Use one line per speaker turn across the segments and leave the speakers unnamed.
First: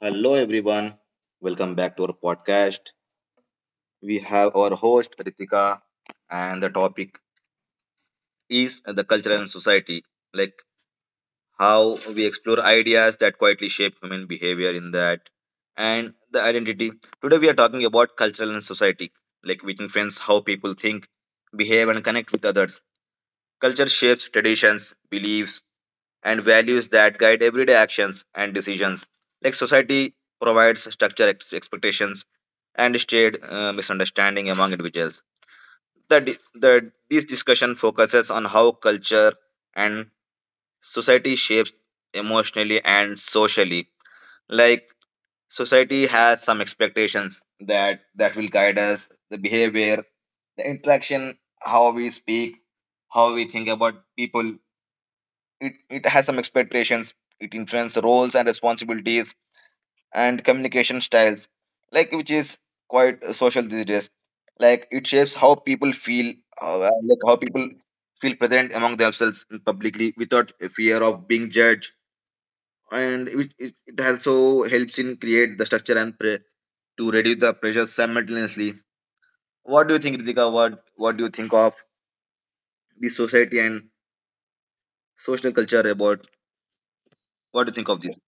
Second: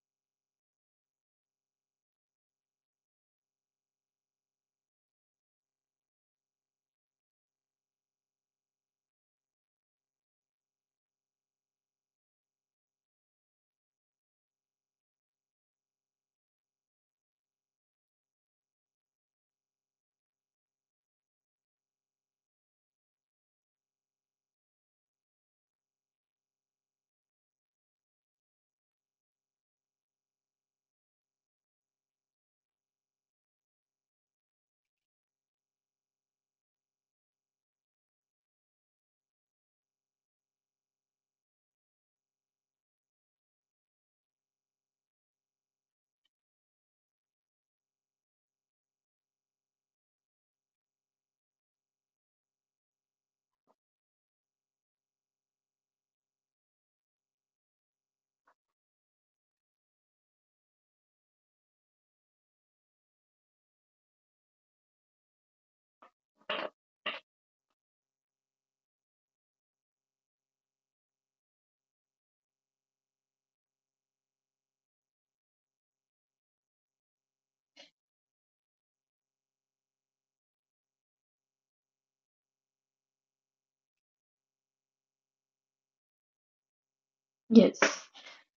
Hello, everyone. Welcome back to our podcast. We have our host Ritika, and the topic is the culture and society, like how we explore ideas that quietly shape human behavior in that and the identity. Today, we are talking about cultural and society, like which influence how people think, behave, and connect with others. Culture shapes traditions, beliefs, and values that guide everyday actions and decisions. Like society provides structure, expectations, and shared misunderstanding among individuals. This discussion focuses on how culture and society shapes emotionally and socially. Like society has some expectations that will guide us, the behavior, the interaction, how we speak, how we think about people, it has some expectations. It influences roles and responsibilities and communication styles, like which is quite social these days. Like it shapes how people feel, like how people feel present among themselves publicly without fear of being judged. And it also helps in create the structure and to reduce the pressure simultaneously. What do you think, Ritika? What do you think of the society and social culture about?
Yes.
What do you think of this?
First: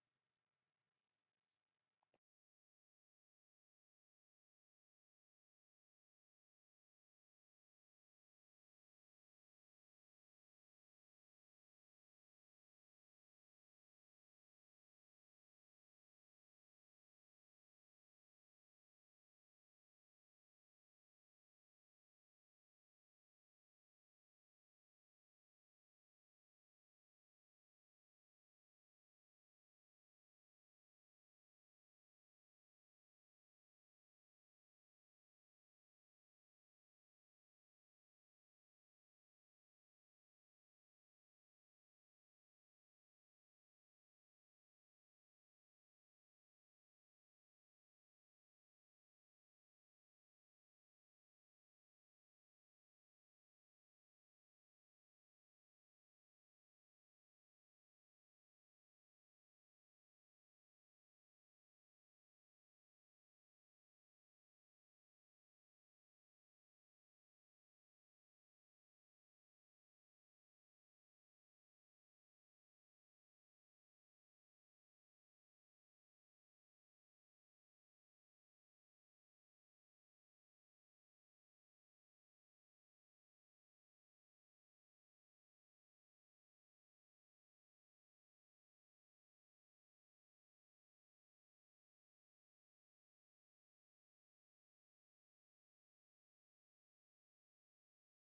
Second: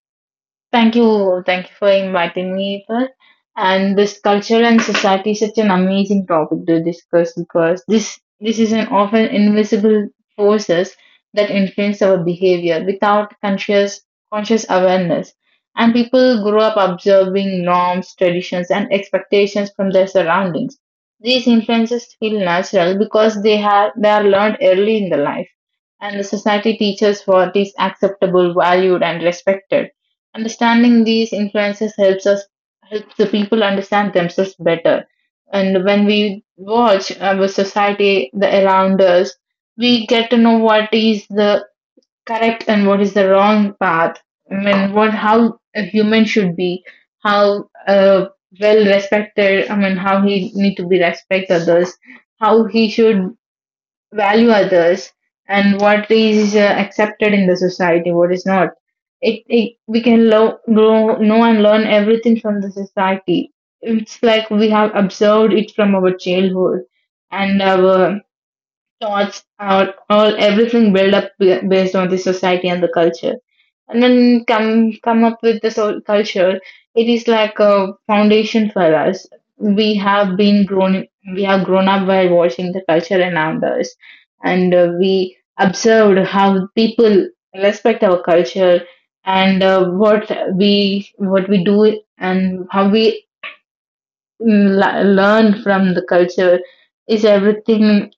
Thank you. Thank you for inviting me, Ethan. And this culture and society is such an amazing topic to discuss because this is an often invisible forces that influence our behavior without conscious awareness. And people grow up observing norms, traditions, and expectations from their surroundings. These influences feel natural because they are learned early in the life, and the society teaches what is acceptable, valued, and respected. Understanding these influences helps us, helps the people understand themselves better. And when we watch our society, the around us, we get to know what is the correct and what is the wrong path. I mean, what how a human should be, how well respected. I mean, how he need to be respect others, how he should value others and what is accepted in the society, what is not. It we can grow, know and learn everything from the society. It's like we have observed it from our childhood, and our thoughts, our all everything build up based on the society and the culture, and then come up with the soul culture. It is like a foundation for us. we have been grown we have grown up by watching the culture around us, and we observed how people respect our culture, and what we, what we do and how we learn from the culture is everything.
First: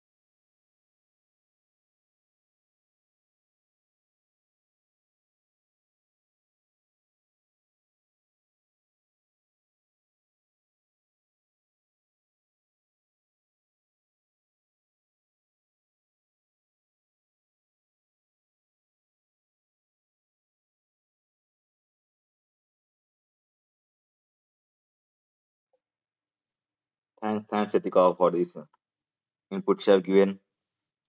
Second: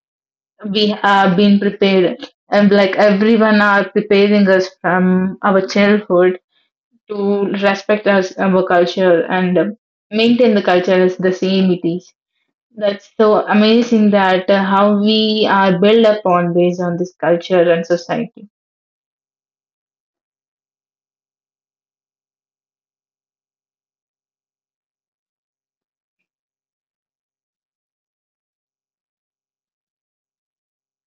We have been prepared, and like everyone are preparing us from our childhood to respect us our culture and maintain the culture as the same it is. That's so amazing that how we are built upon based on this culture and society.
Thanks, thanks Ritika for this inputs have given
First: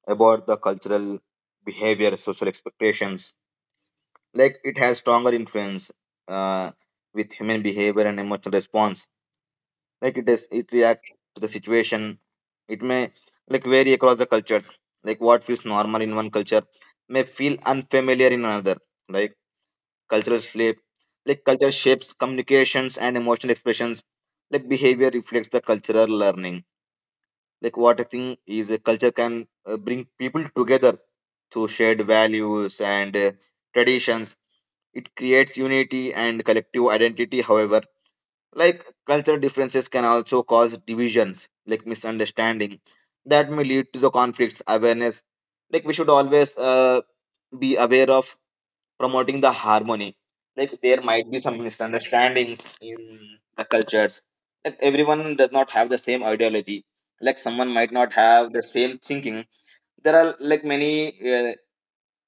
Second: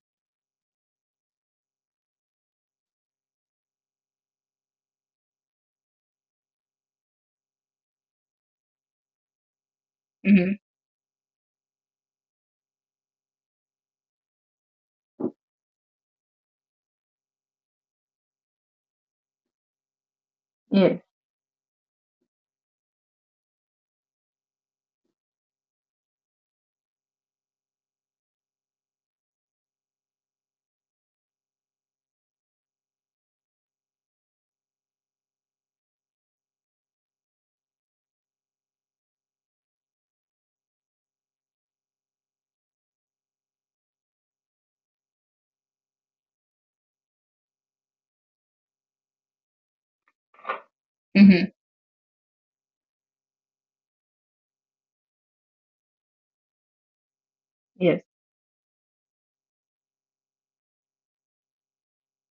about the cultural behavior, social expectations. Like it has stronger influence uh, with human behavior and emotional response. Like it
Mm-hmm.
does, it reacts to the situation. It may like vary across the cultures. Like what feels normal in one culture may feel unfamiliar in another. Like cultural shape,
Yes.
like culture shapes communications and emotional expressions. Like behavior reflects the cultural learning. Like what I think is a culture can bring people together through shared values and traditions. It creates unity and collective identity. However, like cultural differences can also cause divisions, like misunderstanding, that may lead to the conflicts. Awareness, like we should always be aware of promoting the harmony. Like there might be
Mm-hmm.
some misunderstandings in the cultures. Like everyone does not have the same ideology. Like someone might
Yes.
not have the same thinking. There are like many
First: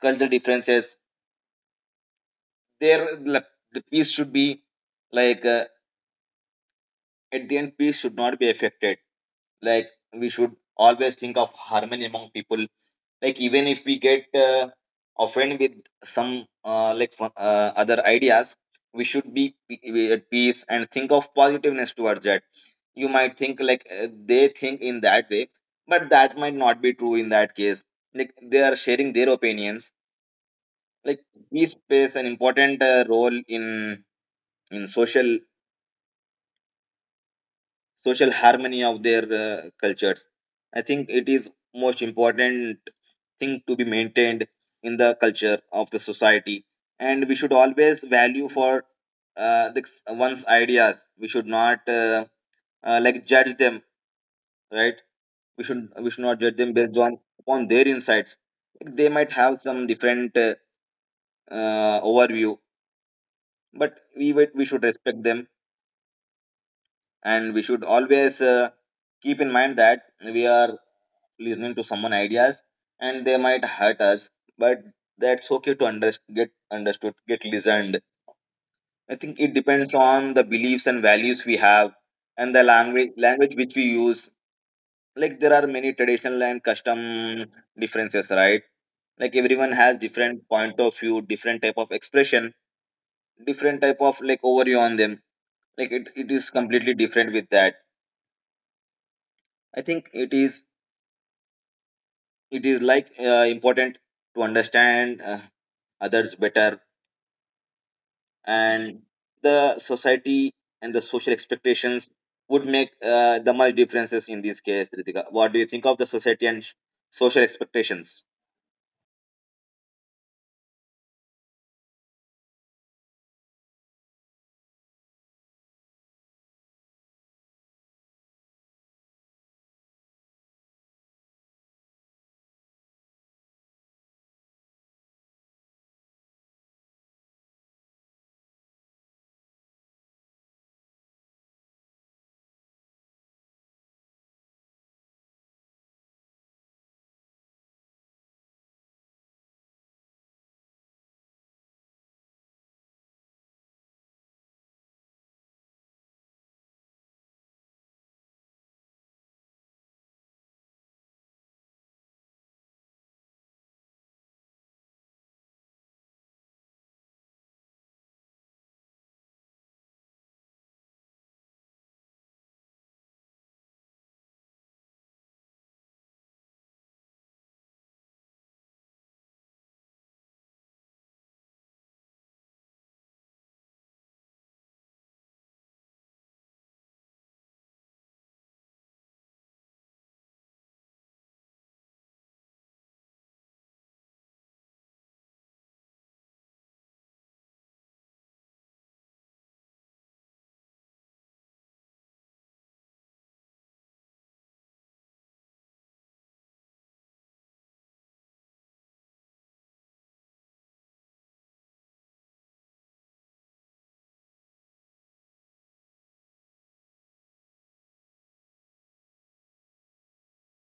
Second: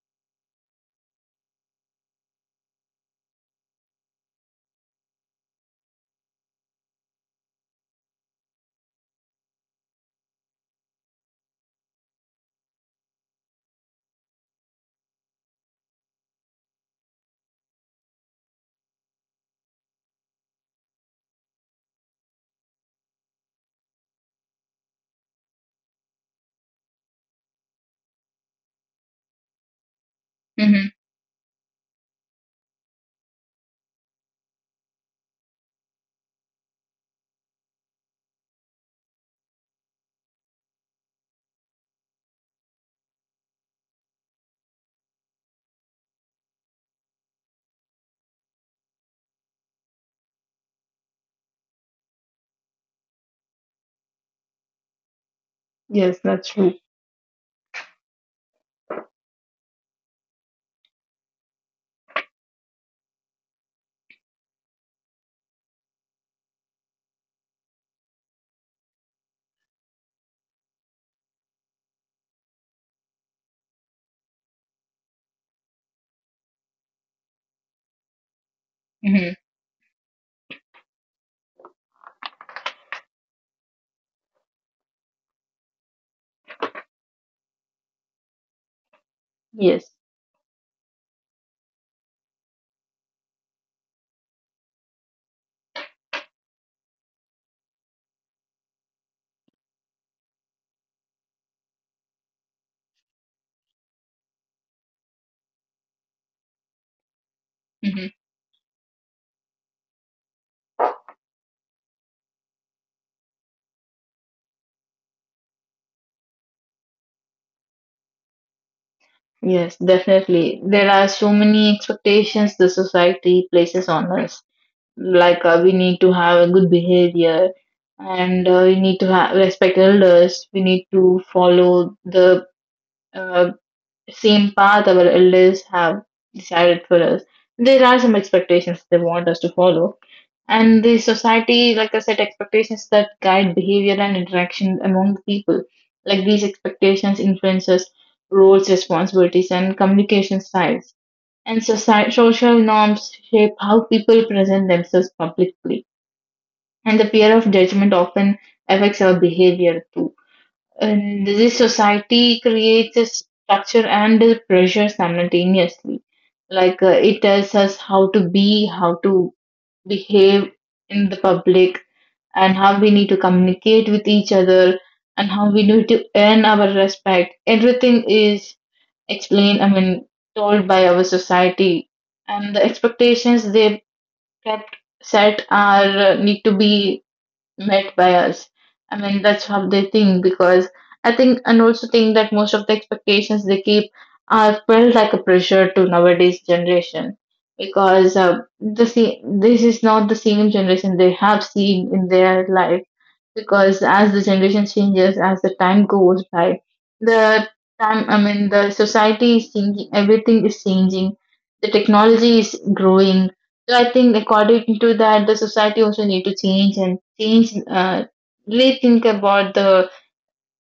cultural differences. There, like, the peace should be like at the end, peace should not be affected. Like we should always think of harmony among people. Like even if we get offended with some other ideas, we should be at peace and think of positiveness towards that. You might think like they think in that way, but that might not be true in that case. Like they are sharing their opinions.
Mm-hmm.
Like peace plays an important role in social social harmony of their cultures. I think it is most important thing to be maintained in the culture of the society, and we should always value for this one's ideas. We should not like judge them, right? We should we
Yes,
should not
that's
judge
true.
them based on upon their insights. They might have some different overview, but we should respect them, and we should always keep in mind that we are listening to someone ideas and they might hurt us, but that's okay to get understood, get listened. I
Mm-hmm.
think it depends on the beliefs and values we have and the language which we use. Like there are many traditional and custom differences, right? Like everyone
Yes.
has different point of view, different type of expression, different type of like overview on them. Like it is completely different with that. I think it is like important to understand others better.
Mm-hmm.
And the society and the social expectations would make the much differences in this case. Ritika, what do you think of the society and social expectations?
Yes, definitely. There are so many expectations the society places on us. Like we need to have a good behavior, and we need to respect elders. We need to follow the uh, same path our elders have decided for us. There are some expectations they want us to follow. And the society, like I said, expectations that guide behavior and interaction among the people. Like these expectations influences roles, responsibilities, and communication styles. And society, social norms shape how people present themselves publicly. And the fear of judgment often affects our behavior too, and this society creates a structure and a pressure simultaneously. Like it tells us how to be, how to behave in the public, and how we need to communicate with each other, and how we need to earn our respect. Everything is explained, I mean, told by our society. And the expectations they kept set are, need to be met by us. I mean, that's how they think, because I think and also think that most of the expectations they keep are felt like a pressure to nowadays generation, because the this is not the same generation they have seen in their life, because as the generation changes, as the time goes by, the time, I mean, the society is changing, everything is changing, the technology is growing. So I think according to that, the society also need to change and change, really think about the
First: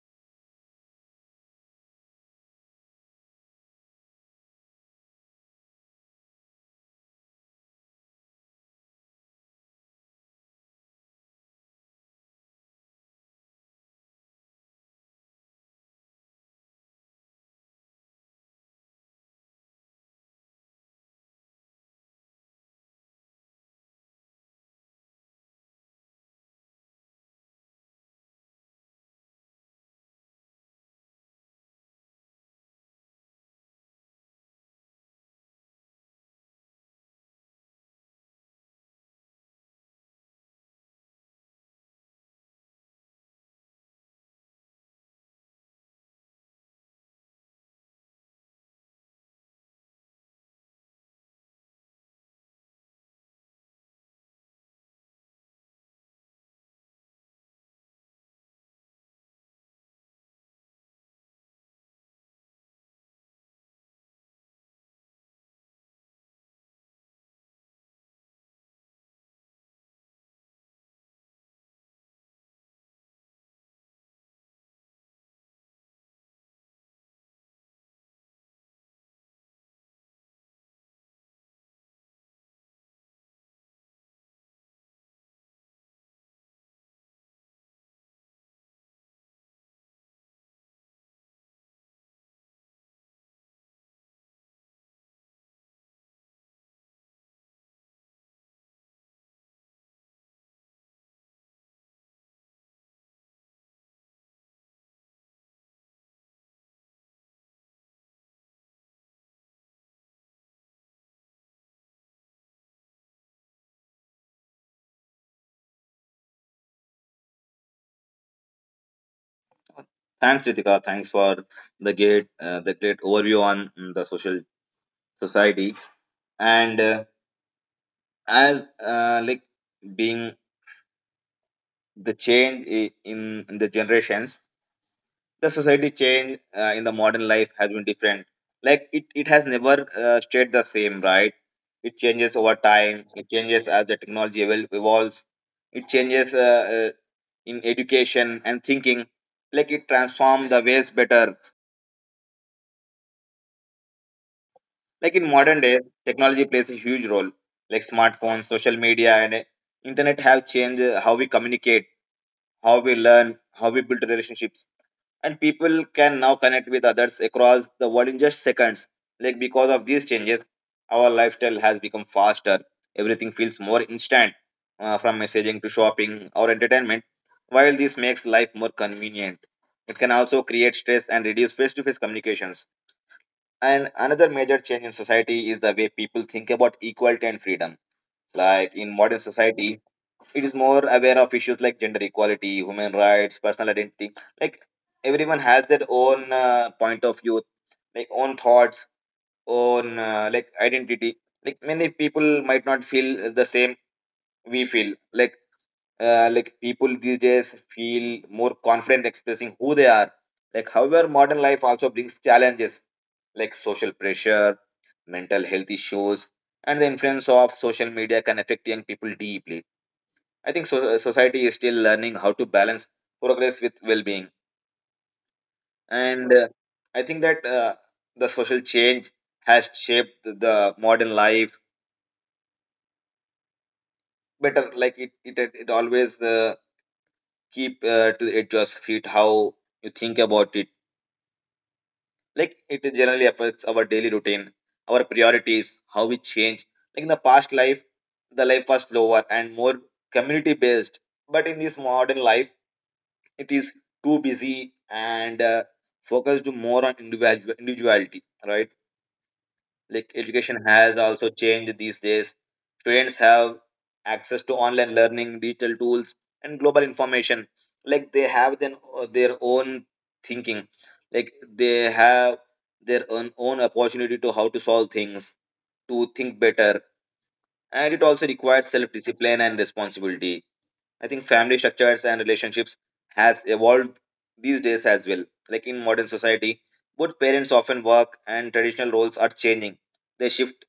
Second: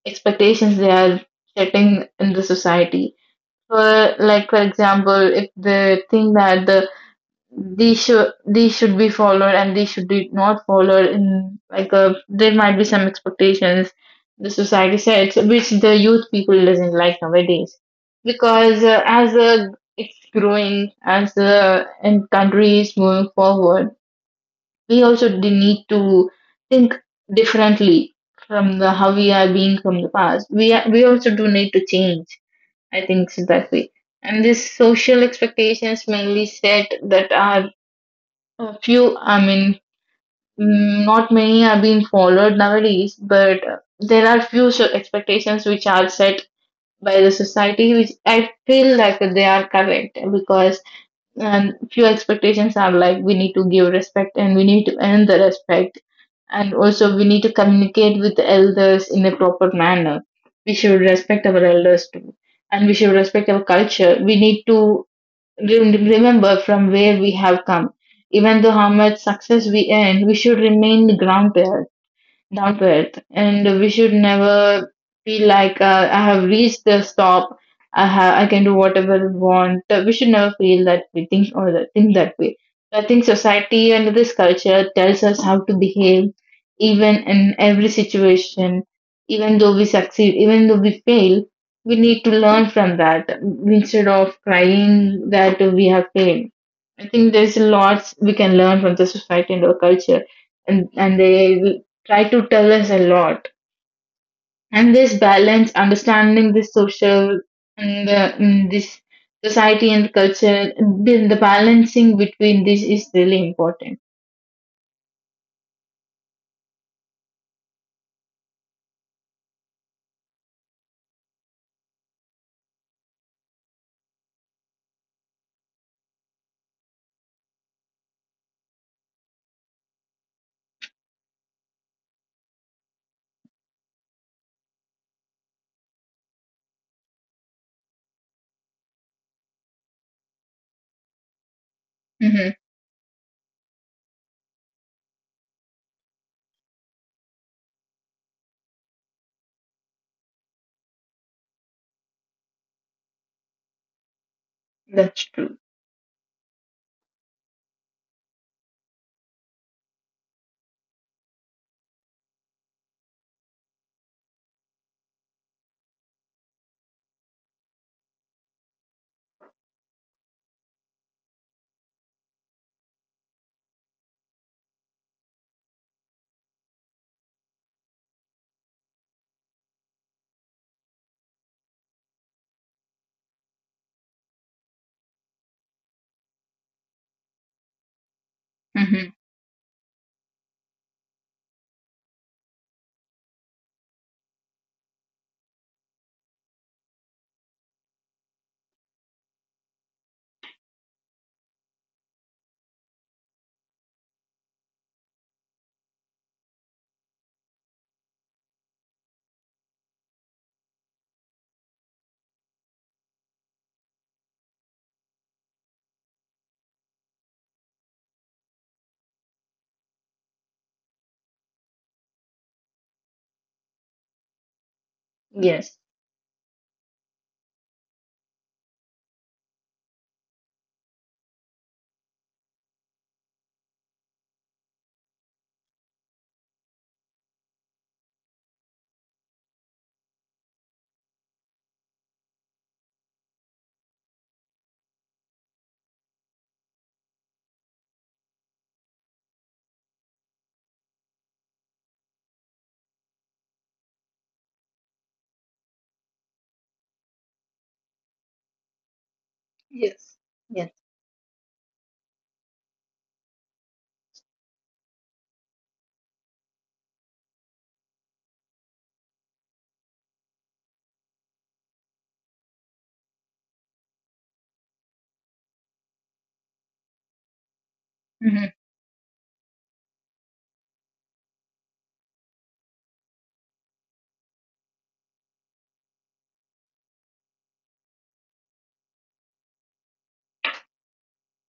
expectations they are setting in the society. For like, for example, if they think that the these should be followed and these should be not followed, in like a there might be some expectations the society sets which the youth people doesn't like nowadays, because as it's growing, as the and countries moving forward, we also do need to think differently from the how we are being. From the past we are, we also do need to change, I think, so that way. And these social expectations mainly set that are a few, I mean, not many are being followed nowadays, but there are few expectations which are set by the society, which I feel like they are correct because few expectations are like we need to give respect and we need to earn the respect, and also we need to communicate with the elders in a proper manner. We should respect our elders too, and we should respect our culture. We need to remember from where we have come. Even though how much success we earn, we should remain grounded, down to earth. And we should never feel like, I have reached the stop. I can do whatever I want. We should never feel that we think or that think that way. So I think society and this culture tells us how to behave, even in every situation. Even though we succeed, even though we fail, we need to learn from that instead of crying that we have failed. I think there's lots we can learn from the society and our culture, and they try to tell us a lot. And this balance, understanding the social and the, this society and culture, the balancing between this is really important.
Thanks Ritika, thanks for the great overview on the social society, and as like being the change in the generations. The society change in the modern life has been different. Like it has never stayed the same, right? It
Hmm.
changes over time, it changes as the technology evolves. It changes in education and thinking. Like it transforms the ways better. Like
That's
in
true.
modern days technology plays a huge role. Like smartphones, social media, and internet have changed how we communicate, how we learn, how we build relationships, and people can now connect with others across the world in just seconds. Like because of these changes, our lifestyle has become faster. Everything feels more instant, from messaging to shopping or entertainment. While this makes life more convenient, it can also create stress and reduce face-to-face communications. And another major change in society is the way people think about equality and freedom. Like in
Hmm.
modern society, it is more aware of issues like gender equality, human rights, personal identity. Like everyone has their own point of view, like own thoughts, own like identity. Like many people might not feel the same we feel. Like people these days feel more confident expressing who they are. Like however, modern life also brings challenges like social pressure, mental health issues, and the influence of social media can affect young people deeply. I think so, society is still learning how to balance progress with well-being,
Yes.
and I think that the social change has shaped the modern life better. Like it always keep to the edge of feet how you think about it. Like it generally affects our daily routine, our priorities, how we change. Like in the past life, the life was slower and more community-based, but in this modern life it is too busy and focused more on individuality, right?
Yes.
Like
Yes.
education has also changed these days. Students have access to online learning, digital tools, and global information. Like they have then their own thinking. Like they have their own opportunity to how to solve things, to think better. And it
Hmm.
also requires self discipline and responsibility. I think family structures and relationships has evolved these days as well. Like in modern society, both parents often work and traditional roles are changing. The shift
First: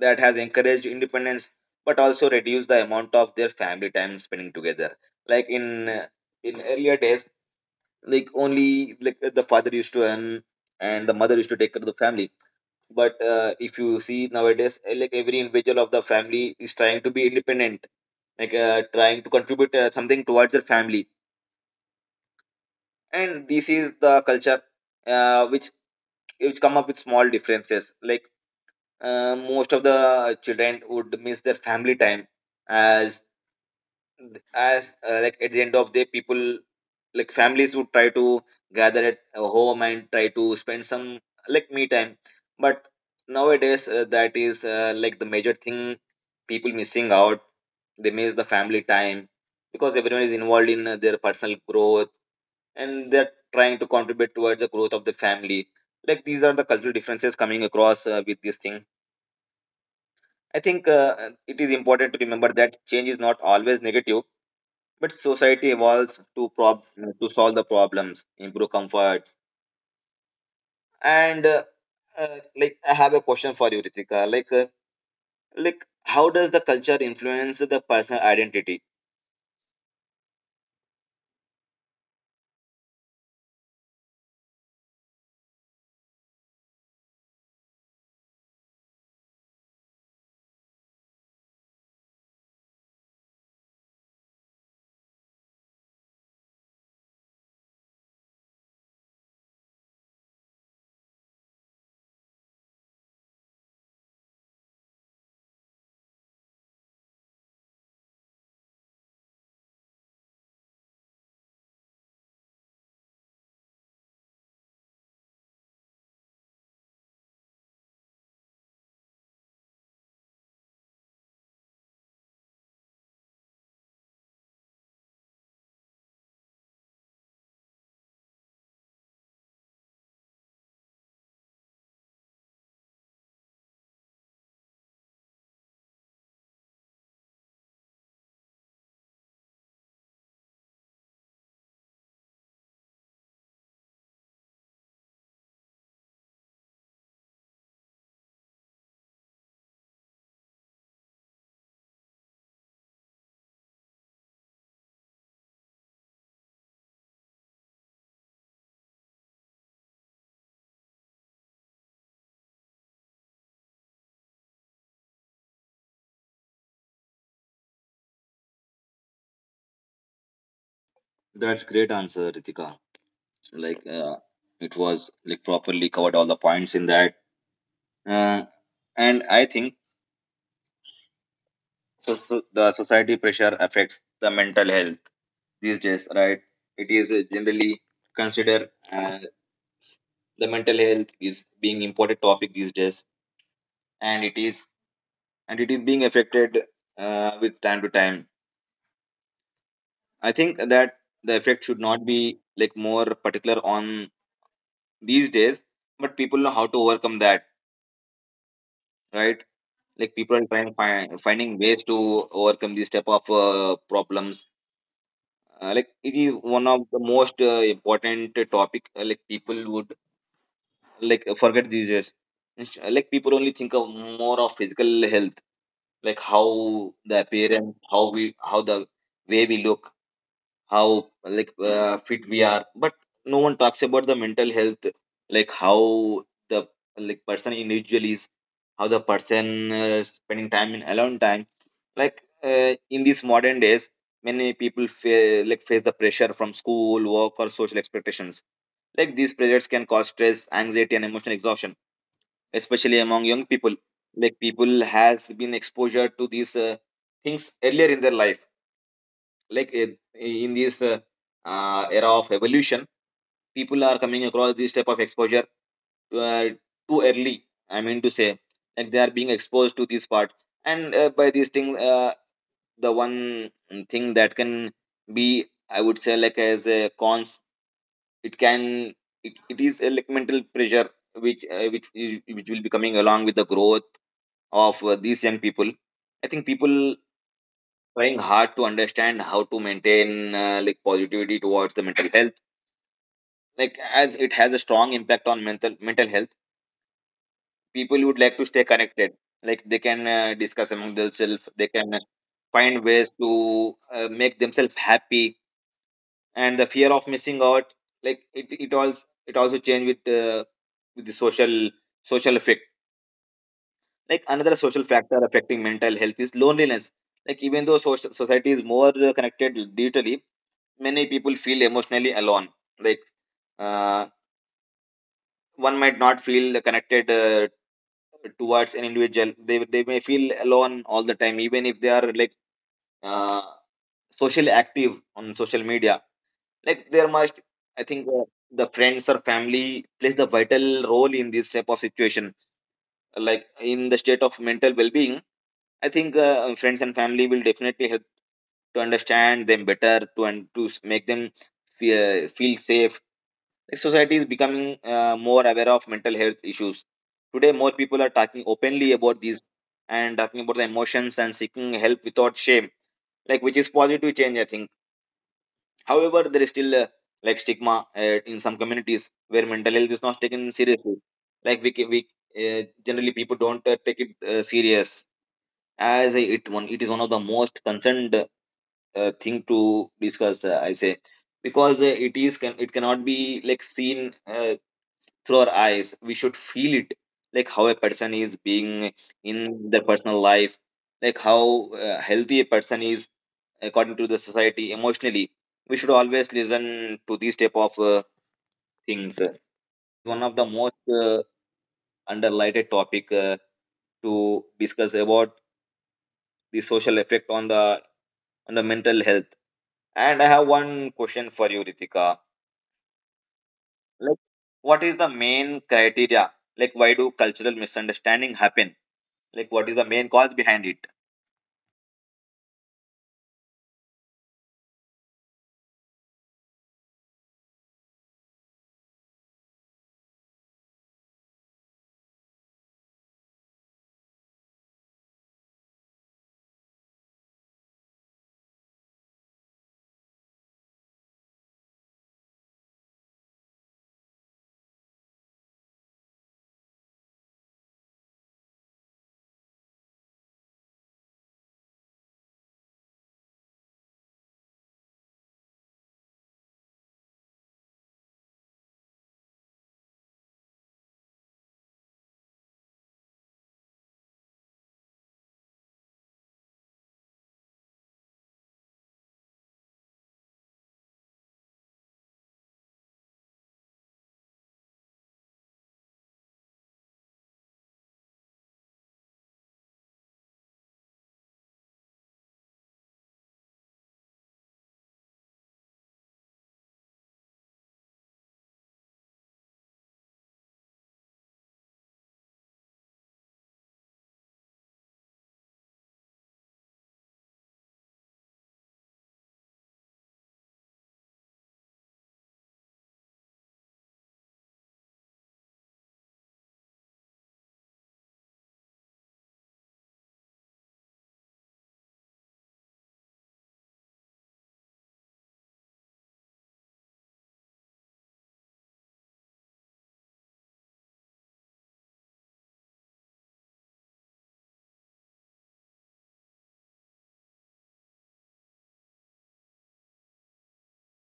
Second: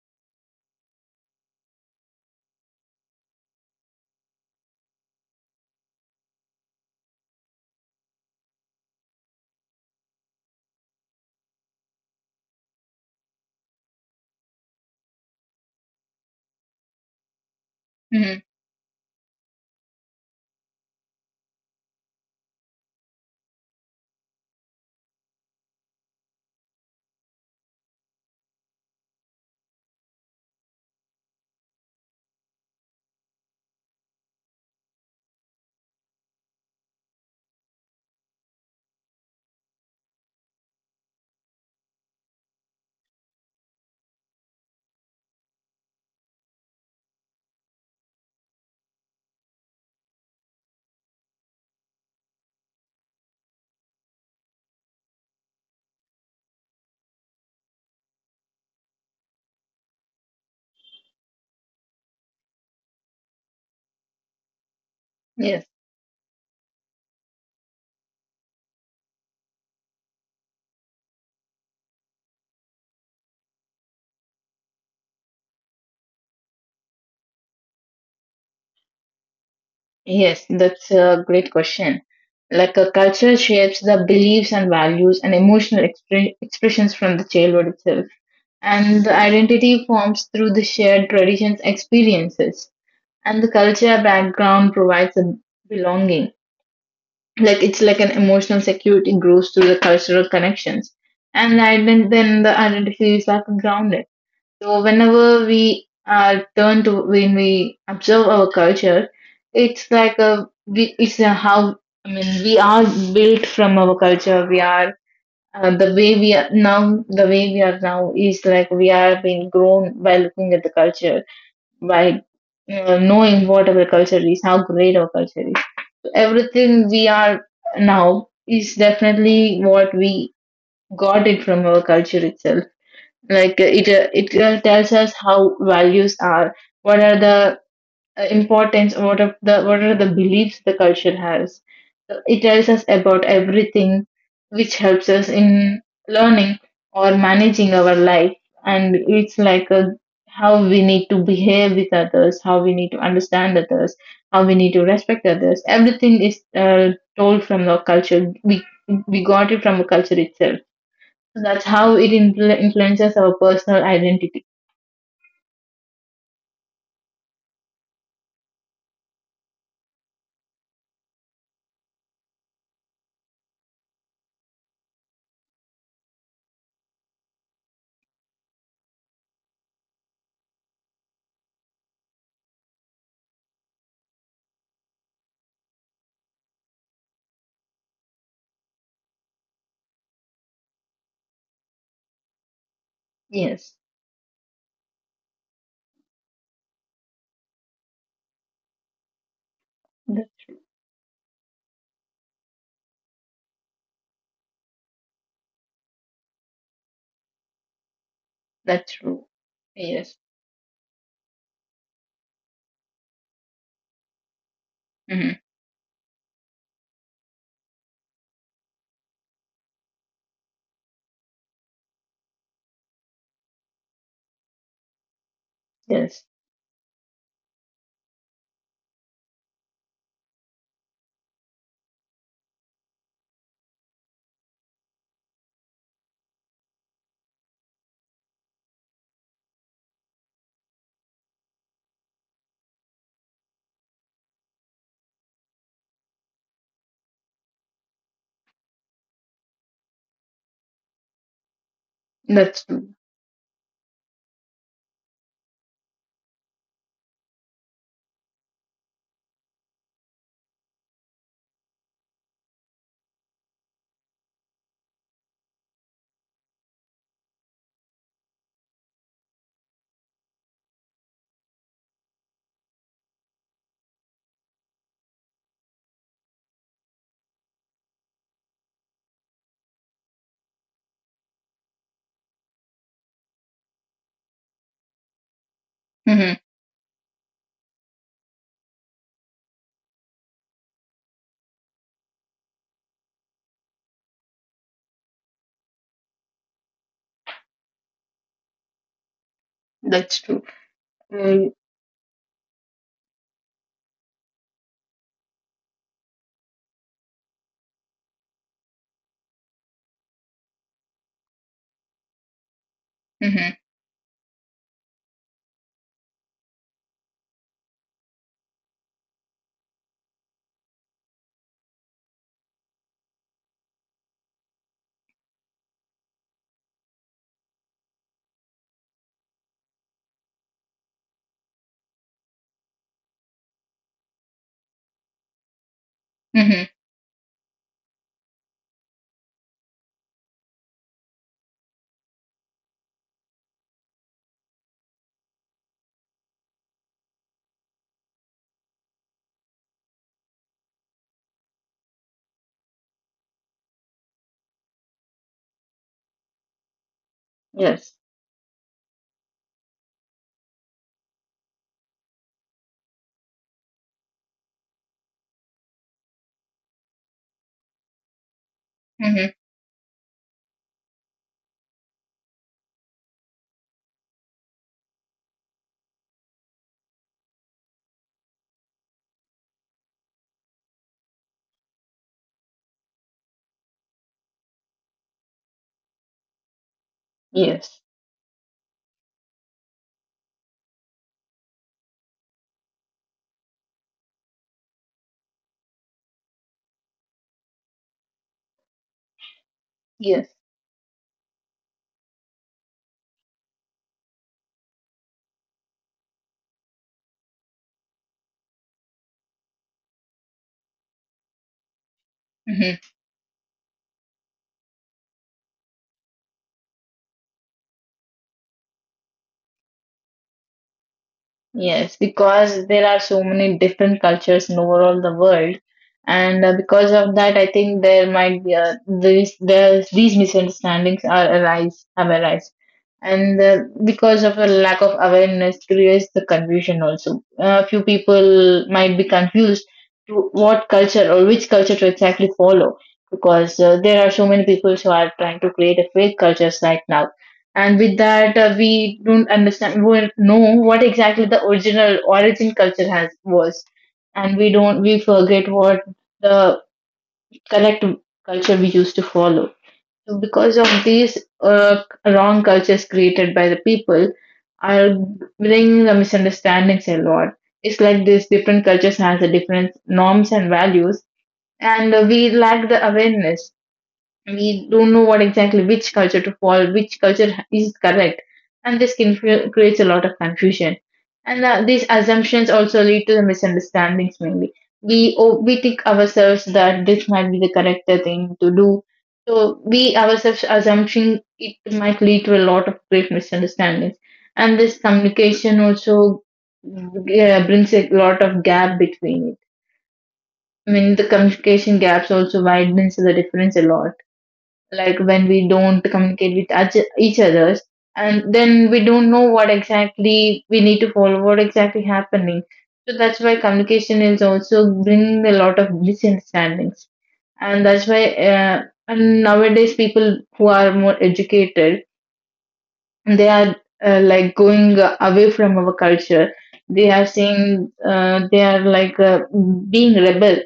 that has encouraged independence but also reduced the amount of their family time spending together. Like in earlier days, like only like the father used to earn and the mother used to take care of the family. But if you see nowadays, like every individual of the family is trying to be independent,
Hmm.
like trying to contribute something towards their family. And this is the culture uh, which which come up with small differences. Like most of the children would miss their family time as like at the end of the day people like families would try to gather at a home and try to spend some like me time. But nowadays that is like the major thing people missing out. They miss the family time because everyone is involved in their personal growth and they're trying to contribute towards the growth of the family. Like these are the cultural differences coming across with this thing. I think it is important to remember that change is not always negative, but society evolves
Yes.
to to solve the problems, improve comforts, and like I have a question for you, Ritika. Like how does the culture influence the personal identity?
Yes. That's a great question. Like a culture shapes the beliefs and values and emotional expressions from the childhood itself. And the identity forms through the shared traditions, experiences, and the culture background provides a belonging. Like it's like an emotional security grows through the cultural connections, and then the identity is like grounded. So whenever we are turned to, when we observe our culture, it's like a we, it's a how, I mean, we are built from our culture. We are, the way we are now is like we are being grown by looking at the culture, by knowing what our culture is, how great our culture is. Everything we are now is definitely what we got it from our culture itself. Like it tells us how values are, what are the importance, what are the, what are the beliefs the culture has. So it tells us about everything which helps us in learning or managing our life, and it's like a, how we need to behave with others, how we need to understand others, how we need to respect others. Everything is told from the culture. We got it from the culture itself. So that's how it influences our personal identity.
That's great answer, Ritika. Like, it was like properly covered all the points in that, uh, and I think so, so the society pressure affects the mental health these days, right? It is generally considered the mental health is being important topic these days, and it
Yes,
is and it is being affected with time to time. I think
that,
that the effect should not be like more particular on these days, but people know how to overcome that, right?
that's true.
Like people are
Yes.
finding ways to overcome these type of problems. Like
Hmm.
it is one of the most important topic. Like people would like forget these days. Like people only think of more of physical health, like how
Yes.
the appearance, how the way we look, how fit we are, but no one talks about the mental health, like how the like person individual is, how the person spending time in alone time, in these modern days many people like face the pressure from school, work, or social expectations. Like these pressures can cause stress, anxiety, and emotional exhaustion, especially
That's
among
true.
young people. Like people has been exposure to these things earlier in their life, like in this era of evolution, people are coming across this type of exposure uh, too early, I mean to say. Like they are being exposed to this part, and by these things, the one thing that can be, I would say, like as a cons, it can, it is a like mental pressure which which will be coming along with the growth of these young people. I
Hmm.
think people trying hard to understand how to maintain like positivity towards the mental health, like as it has a strong impact on mental health. People would like to stay connected, like they can
That's true.
discuss among themselves, they
And
can find ways to make themselves happy. And the fear of missing out, like it also it also change with with the social social effect.
hmm,
Like another social factor affecting mental health is loneliness. Like even though society is more connected digitally, many people feel emotionally alone. Like uh, One might not feel connected towards an individual. They may feel alone all the time, even if they are uh, socially active on social media.
hmm,
Like there must, I think, the friends or family plays the vital role in this type of situation. Like in the state of mental well-being, I think friends and family will definitely help to understand them better, to and to make them feel safe. Society is becoming more aware of mental health issues. Today, more
yes,
people are talking openly about these and talking about the emotions and seeking help without shame, like which is positive change, I think. However, there is still like stigma, in some
hmm,
communities where mental health is not taken seriously. Like we ca- we generally people don't take it serious, as a- it one it is one of the most concerned thing to discuss. I say because it cannot be like seen through our eyes. We should feel it, like how a
yes,
person is being in their personal life, like how healthy a person is according to the society emotionally. We should always listen to these type of things. One of the
yes.
most underlighted topic to discuss about the social effect on the mental health. And I have one question for you, Ritika. Like, what is the main criteria? Like, why do cultural misunderstanding happen? Like, what is the main cause behind it?
Yes, because there are so many different cultures in overall the world, and because of that, I think there might be, these these misunderstandings are arise, have arise, and because of a lack of awareness creates the confusion also. A few people might be confused to what culture or which culture to exactly follow, because there are so many people who are trying to create a fake cultures right now, and with that we don't know what exactly the original origin culture has was, and we don't we forget what the correct culture we used to follow. So because of these wrong cultures created by the people are bringing the misunderstandings a lot. It's like these different cultures has a different norms and values, and we lack the awareness. We don't know what exactly which culture to follow, which culture is correct, and this can creates a lot of confusion. And these assumptions also lead to the misunderstandings mainly. We think ourselves that this might be the correct thing to do, so we ourselves assumption it might lead to a lot of great misunderstandings, and this communication also brings a lot of gap between it. I mean, the communication gaps also widens the difference a lot. Like when we don't communicate with each others, and then we don't know what exactly we need to follow, what exactly happening. So that's why communication is also bringing a lot of misunderstandings, and that's why, uh, and nowadays people who are more educated, they are like going away from our culture. They are saying, they are like, being rebel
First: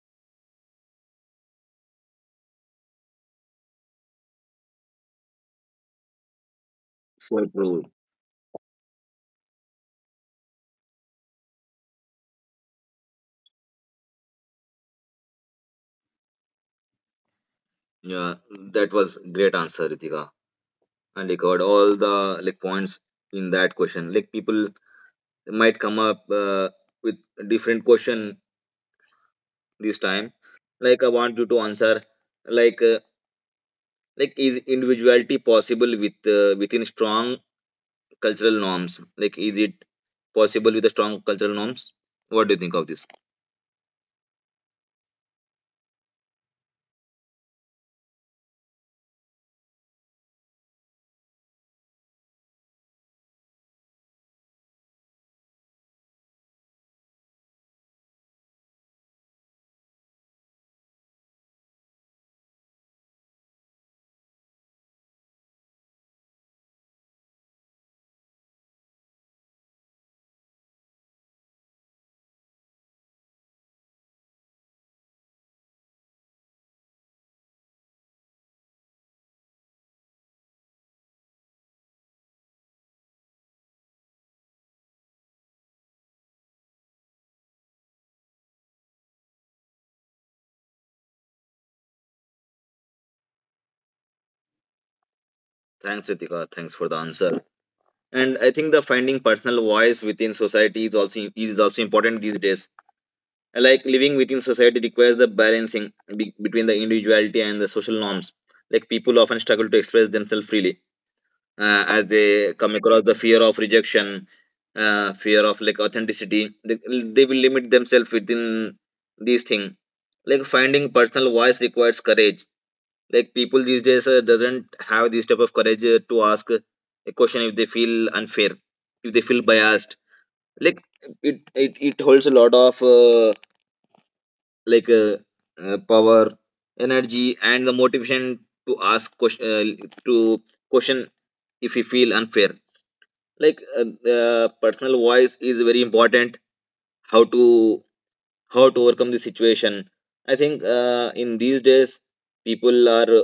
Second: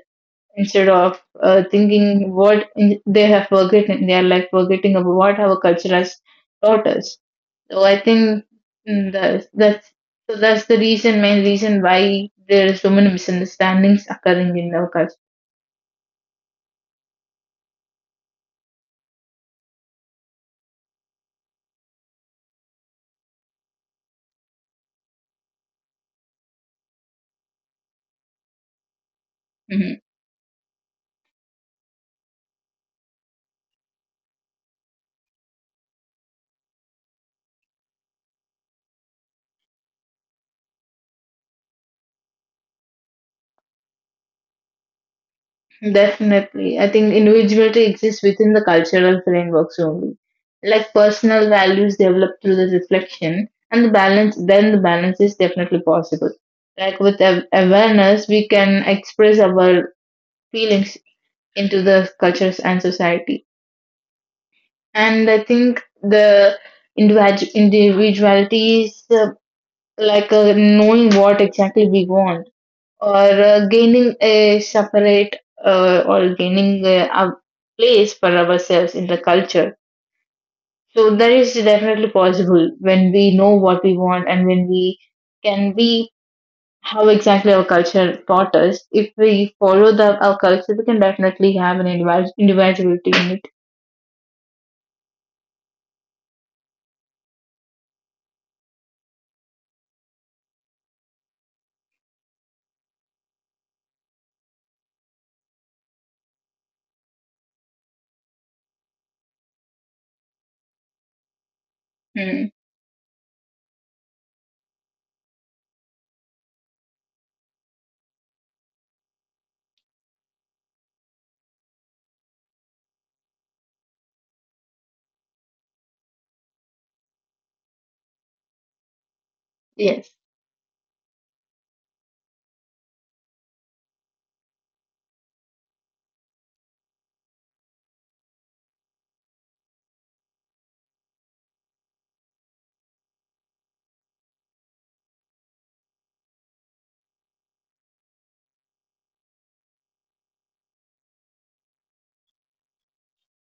instead of thinking what in, they have forgotten. They are like forgetting about what our culture has taught us.
So
So
true.
I think, that's so, that's the reason, main reason why there are so many misunderstandings occurring in our culture.
Yeah, that was great answer, Ritika. And you covered all the like points in that question. Like people might come up with different question this
Mhm.
time. Like I want you to answer. Like uh, like is individuality possible with within strong cultural norms? Like is it possible with the strong cultural norms? What do you think of this?
Definitely, I think individuality exists within the cultural frameworks only. Like personal values develop through the reflection and the balance. Then the balance is definitely possible. Like with awareness, we can express our feelings into the cultures and society. And I think the individuality is, like knowing what exactly we want, or gaining a separate, or gaining a place for ourselves in the culture. So that is definitely possible when we know what we want and when we can be how exactly our culture taught us. If we follow the our culture, we can definitely have an individuality in it.
Thanks, Ritika. Thanks for the answer. And I think the finding personal voice within society is also important these days. Like living within society requires the balancing between the individuality and the social norms. Like people often struggle to express themselves freely, as
Hmm.
they come across the fear of rejection, fear of like authenticity. They will limit themselves within these things. Like finding personal voice requires courage. Like people these days doesn't have this type of courage to ask a question if they feel unfair, if they feel biased.
Yes.
Like it holds a lot of like uh, power, energy, and the motivation to ask question, to question if you feel unfair. The personal voice is very important. How to how to overcome the situation. I think in these days people are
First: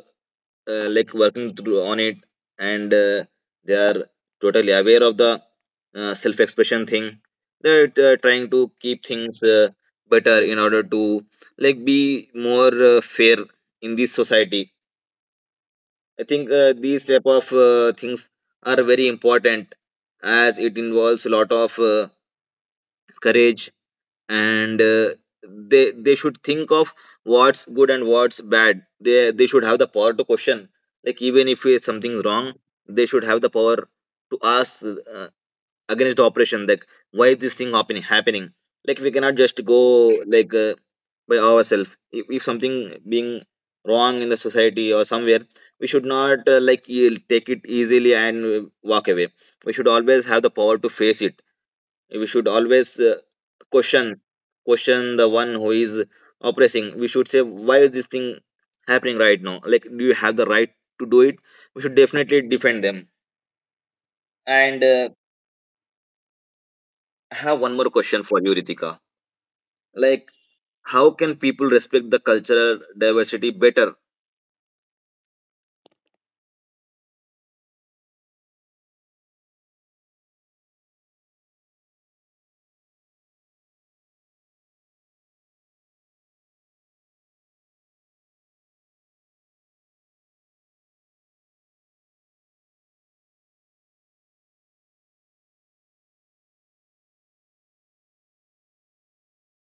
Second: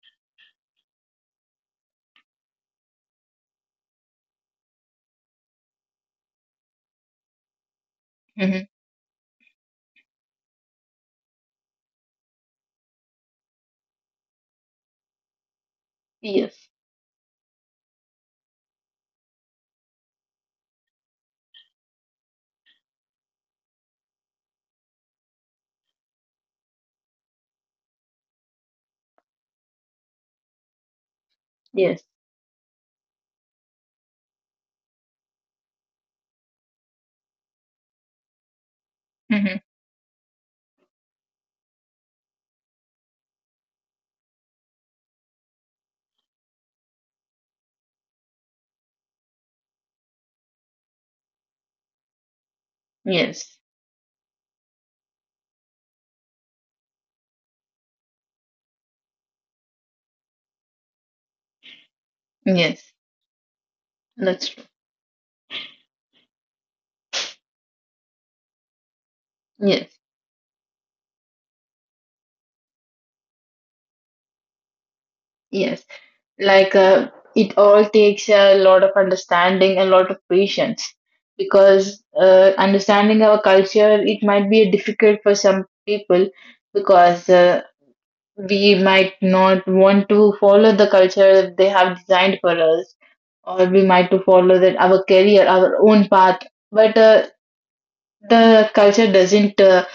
like working through on it, and they are totally aware of the self expression thing. They're trying to
Mm-hmm.
keep things better in order to like be more fair in this society. I think
Yes.
these type of things are very important, as it involves a lot of courage. And they should think of what's good and what's bad. They should have the power to question, like even if
Yes.
something's wrong, they should have the power to ask, against the operation. Like why is this thing happening? Like we cannot just
Mm-hmm.
go like by ourselves. If something being wrong in the society or somewhere, we should not like take it easily and walk away. We should always have the power to face it. We should always
Yes.
question question the one who is oppressing. We should say, why is this thing happening right now? Like, do you have the right to do it? We should definitely
Yes,
defend them.
that's true.
And I have one more question for you, Ritika.
Yes,
Like, how can people respect the cultural diversity better?
yes. Like it all takes a lot of understanding, a lot of patience, because understanding our culture, it might be difficult for some people because we might not want to follow the culture that they have designed for us, or we might to follow that our career, our own path. But the culture doesn't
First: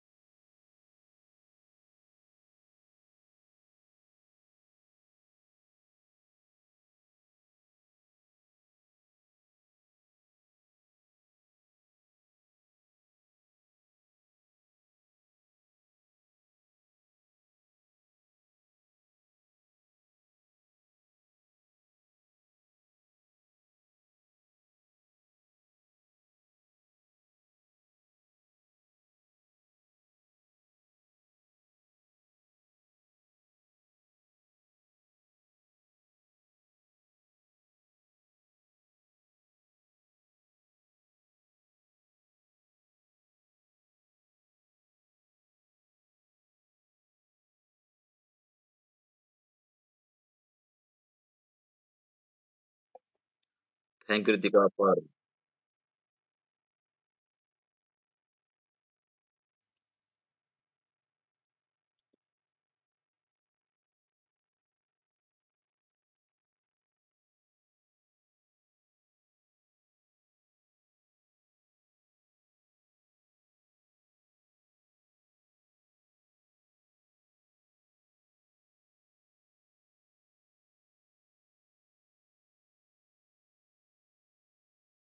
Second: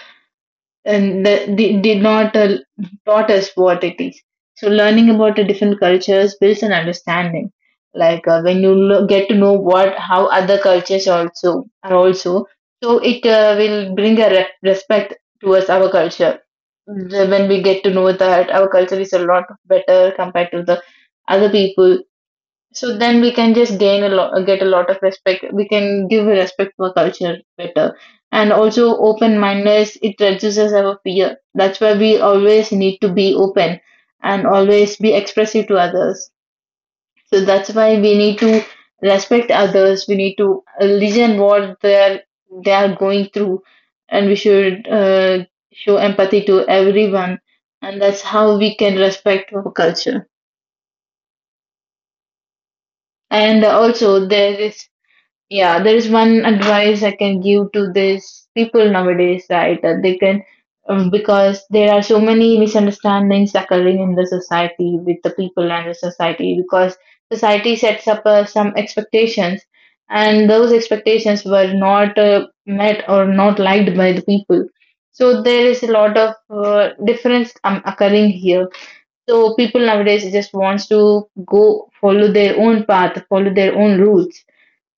and the they did not taught us what it is. So learning about the different cultures builds an understanding. Like when you get to know what how other cultures also are also, so it will bring a respect towards our culture. When we get to know that our culture is a lot better compared to the other people, so then we can just gain a lot, get a lot of respect. We can give respect to for culture better. And also open mindedness, it reduces our fear. That's why we always need to be open and always be expressive to others. So that's why we need to respect others. We need to listen what they are going through, and we should show empathy to everyone. And that's how we can respect our culture. And
thank
also
you
there
ritika
is.
for
Yeah, there is one advice I can give to these people nowadays, right? That they can, because there are so many misunderstandings occurring in the society with the people and the society, because society sets up some expectations, and those expectations were not met or not liked by the people. So there is a lot of difference occurring here. So people nowadays just wants to go follow their own path, follow their own rules.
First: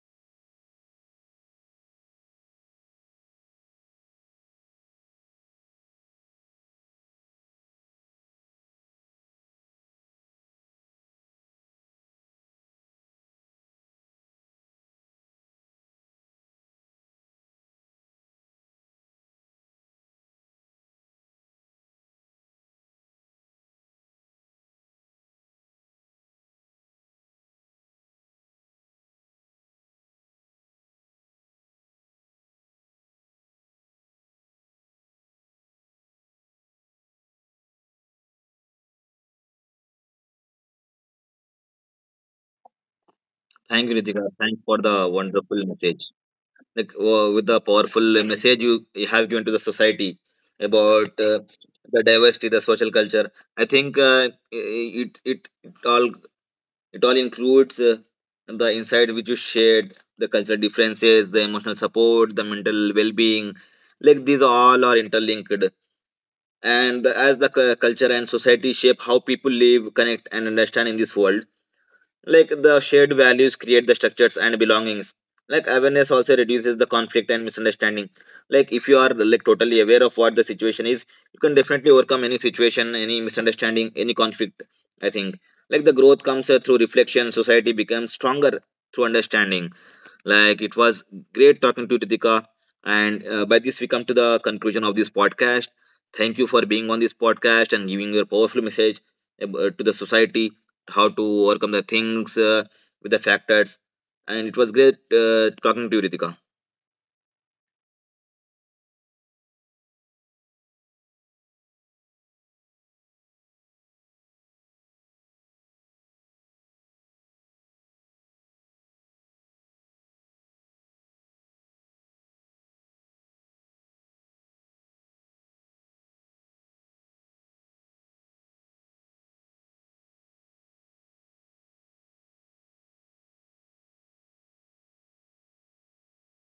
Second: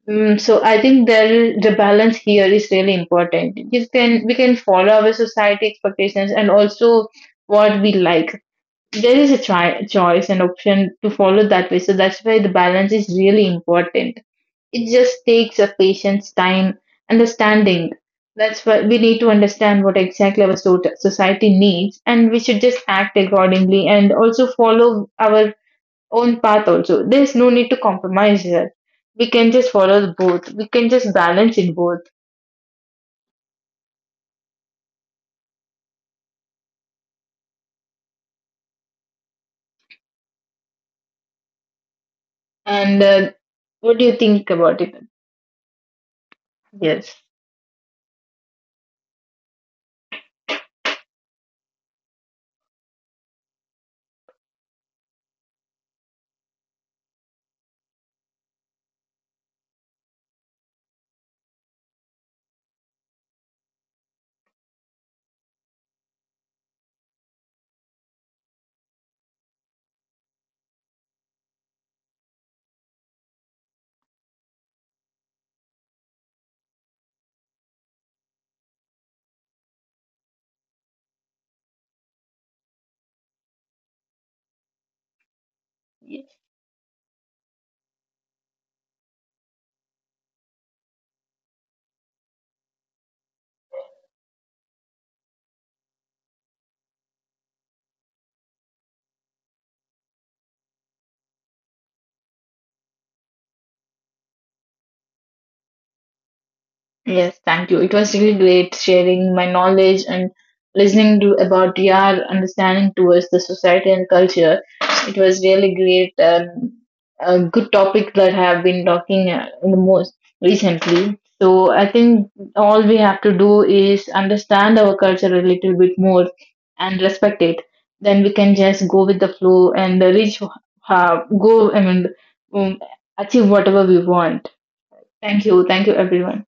Mm, so I think there the balance here is really important. You can we can follow our society expectations and also what we like. There is a try, choice and option to follow that way. So that's why the balance is really important. It just takes a patience, time, understanding. That's why we need to understand what exactly our society needs, and we should just act accordingly and also follow our own path also. There's no need to compromise here. We can just follow both. We can just balance in both. And
Thank you,
what do you
Ritika.
think
Thanks for
about
the
it?
wonderful message, like
Yes.
with the powerful message you have given to the society about, the diversity, the social culture. I think it, it it all includes the insight which you shared, the cultural differences, the emotional support, the mental well-being. Like these all are interlinked, and as the culture and society shape how people live, connect, and understand in this world. Like the shared values create the structures and belongings. Like awareness also reduces the conflict and misunderstanding. Like if you are like totally aware of what the situation is, you can definitely overcome any situation, any misunderstanding, any conflict. I think like the growth comes through reflection. Society becomes stronger through understanding. Like it was great talking to Ritika. And by this, we come to the conclusion of this podcast. Thank you for being on this podcast and giving your powerful message to the society, how to overcome the things with the factors. And it was great talking to you, Ritika.
Yes, thank you. It was really great sharing my knowledge and listening to about your understanding towards the society and culture. It was really great and a good topic that I have been talking the most recently. So I think all we have to do is understand our culture a little bit more and respect it. Then we can just go with the flow and reach, go and um, achieve whatever we want. Thank you. Thank you, everyone.